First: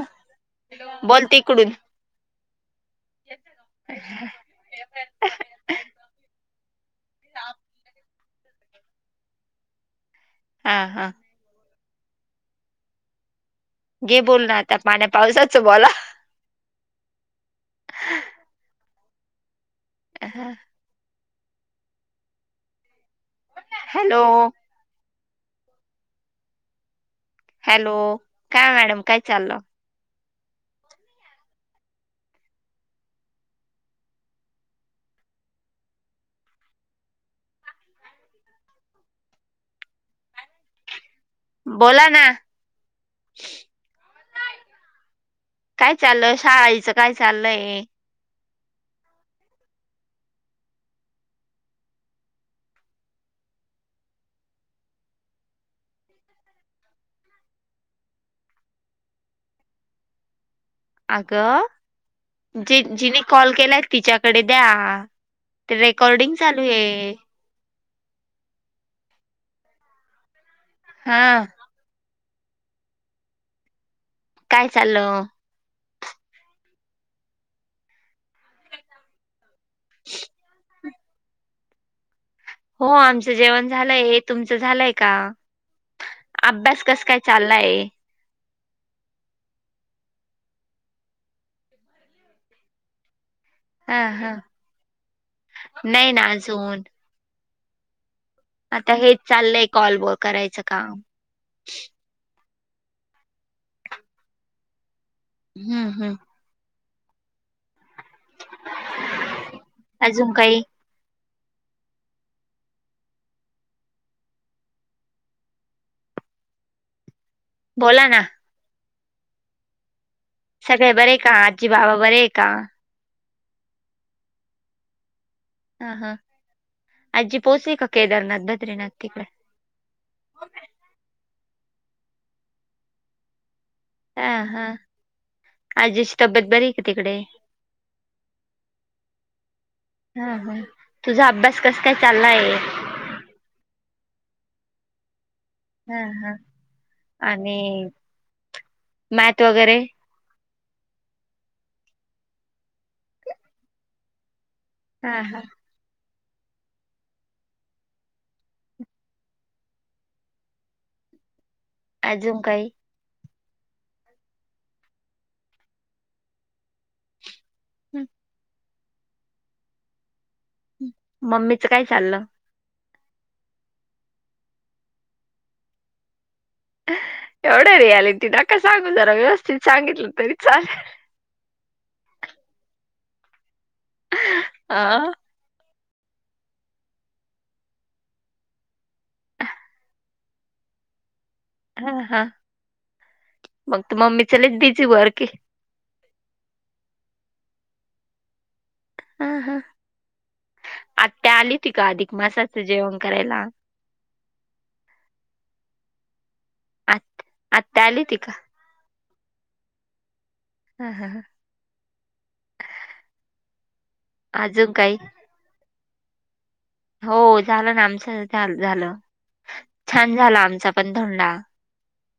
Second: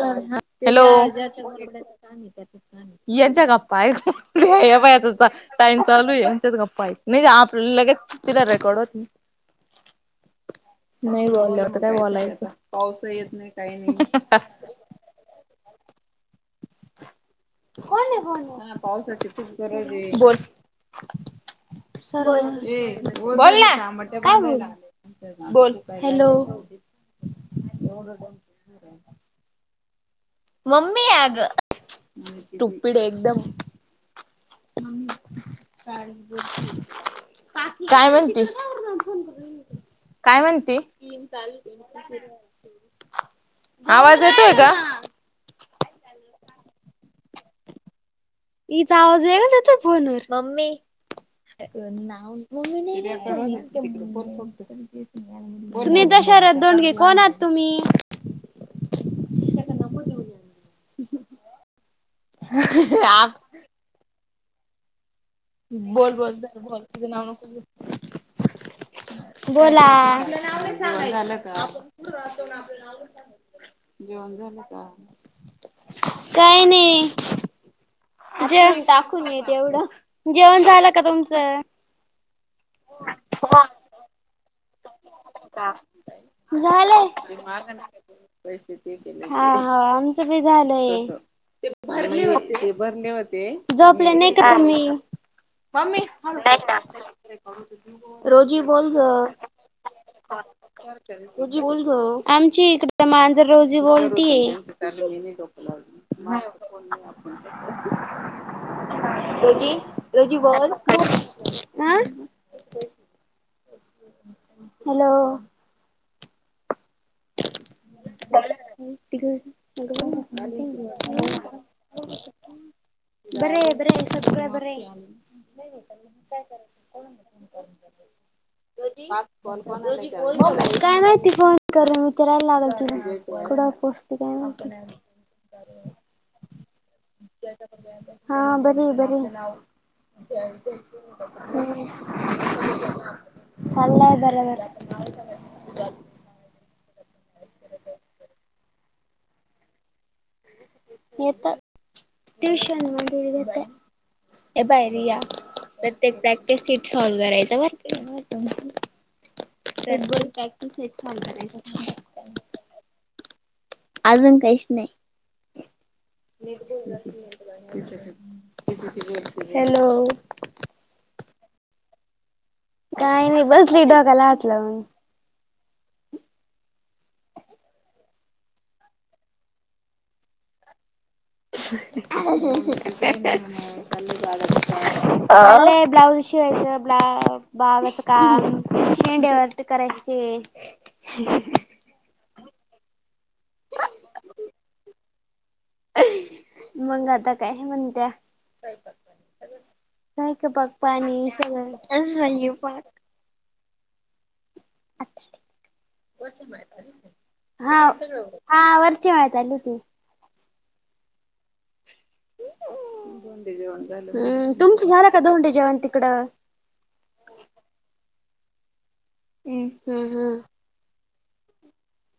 हं हा हॅलो. बोल तिकडून यांच्या गप्पा ऐकून घेऊ. या बाया नुसता - टाइम चालू आहे. यांच्याच गप्पा ऐकू. नाही आपल्या लगेच तिथ रेकॉर्ड होतय. हा हा लई बोललो. आता काय बोलायचं? पाऊसही येत नाही. काही नाही. घे बोलून आता. पाण्यापावसाच बोला. कोण आहे फोनवर? पावसाची खूप गरज हे. बोल. बोल ना. हॅलो काय बोलू? बोल. हॅलो. हॅलो. काय मॅडम काय चाललं? मम्मीए अग. स्टुपिडए एकदम. का काय म्हणते? काय म्हणती? बोला ना [inaudible] आवाज येतोय का? काय चाललय? शाळेचं काय चाललय? इचा आवाज येत होता फोनवर. मम्मी. बरं नाव [inaudible] सुनीता शरद दोडगे कोण आहात तुम्ही? अगं, ज जिने कॉल केलाय तिच्याकडे द्या. ते बोल बोल. रेकॉर्डिंग बर चालू बोल तुझं आहे नाव नको घेऊ. बोला. आपलं नाव नाही सांगायच. [inaudible] झालं हा का? जेवण झालं काय का? चाललं काय नाही. जेवण टाकून येत एवढं. जेवण झालं का तुमचं? हो आमचं जेवण झालंय. तुमचं झालंय का? का? अभ्यास कस काय झालंय. हा चाललाय हा. आमचं बी झालंय. ते भरले होते. ते भरले होते. हा झोपले नाही हा का तुम्ही? ममी नाही ना अजून आता हेच चाललंय कॉल वर्क. [unintelligible] आमची इकडे मांजर रोजी बोलतिये. [inaudible] हम्म हम्म रोजी, अजून रोजी काही बोल. हं? हॅलो. बोला ना. [unintelligible] गरम होत मले. सगळे बरे का? आजी बाबा बरेय का? बरेय बरेय. सगळ बरेय. हा हा. आज्जी पोहोचली का? केदारनाथ बद्रीनाथ तिकडे. काय माहिती फोन करून विचारावं लागेल तिला. कुडय हा ते हा [unintelligible] आजीची तब्येत बरए का तिकडे? हा बरी बरी हा हा. तुझा अभ्यास कस हम्म काय चाललाय? चाललाय बराबर. हां हां आणि मॅथ वगैरें येतं ट्युशनं वगैरें बाई यां बाहेरे हा यां हा प्रत्येक प्रॅक्टिस सीट सॉल्व करायचं [unintelligible] [unintelligible] अजूंन कांहीं अजूंन काहींचं नाहीं हॅलो मम्मीच कायं चाललं कायं नाहीं बसली डोक्यांला हांत लावूंन एवढं रियालिटी नकां सांगू जरां व्यवस्थित सांगितलं तरी चालेल [unintelligible] [unintelligible] हां आं ब्लाऊज शिवायचं ब्ला बागांच कां शेंड्यांवरती करायंचे हां हां मंग तू मम्मीची बरं की बारके मंग आता कायं म्हणत्या हा हा कायं ते पकवांने सिलतरं करेला आ आत्या हांव आली होती का हां वर्ची माहीत आहे हां हां अजून तुमचं काही झालं कां दोंडे जेवणं तिकडं हो झालं नां आमचं झालं हम्म छान हम्म. झालं आमचां पणं धोंडा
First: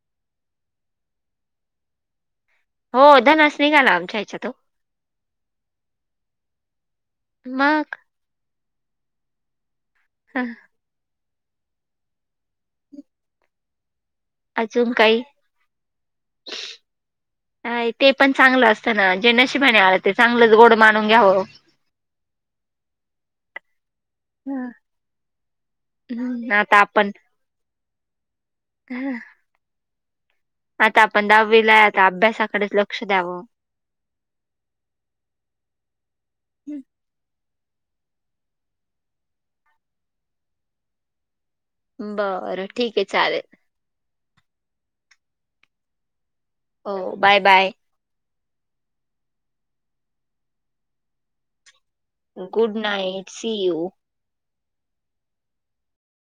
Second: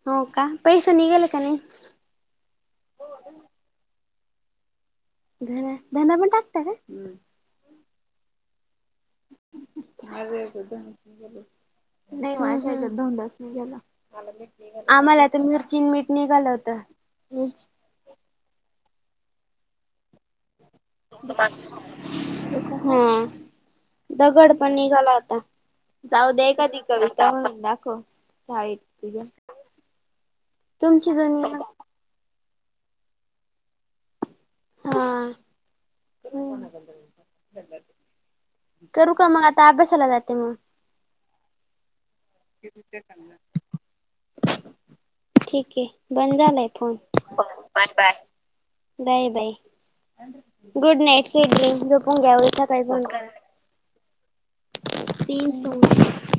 हो कां पैस निघाले की नाहीं हो धनास निघाला आमच्यां ह्यांच्या तो ध धना पणं टाकतां कायं मंग [unintelligible] [unintelligible] हं, अजून काही आम्हांला तरं मिर्ची नं मीठ निघालं होतं नाही ते पणं चांगलं असतं नां जे नशिबाने आलं ते चांगलंच गोड मांन हम्मं दगड पणं निघाला होता जाऊं दे हम्म आता एखादी आपण कविता म्हणूंन दाखव हांय हं, आता आपणं दहावी लां आता अभ्यासांकडेच लक्ष द्यावं हा हम् [unintelligible] करूं कां मंग आता अभ्यासांला जाते मंग मी बरं ठीक आहे चालेल ठीक आहे बंद झालायं phone bye bye bye bye good night sweet dream पणं घ्यांवचा गुड कांहीं पणं नाईट सी यू की तीनं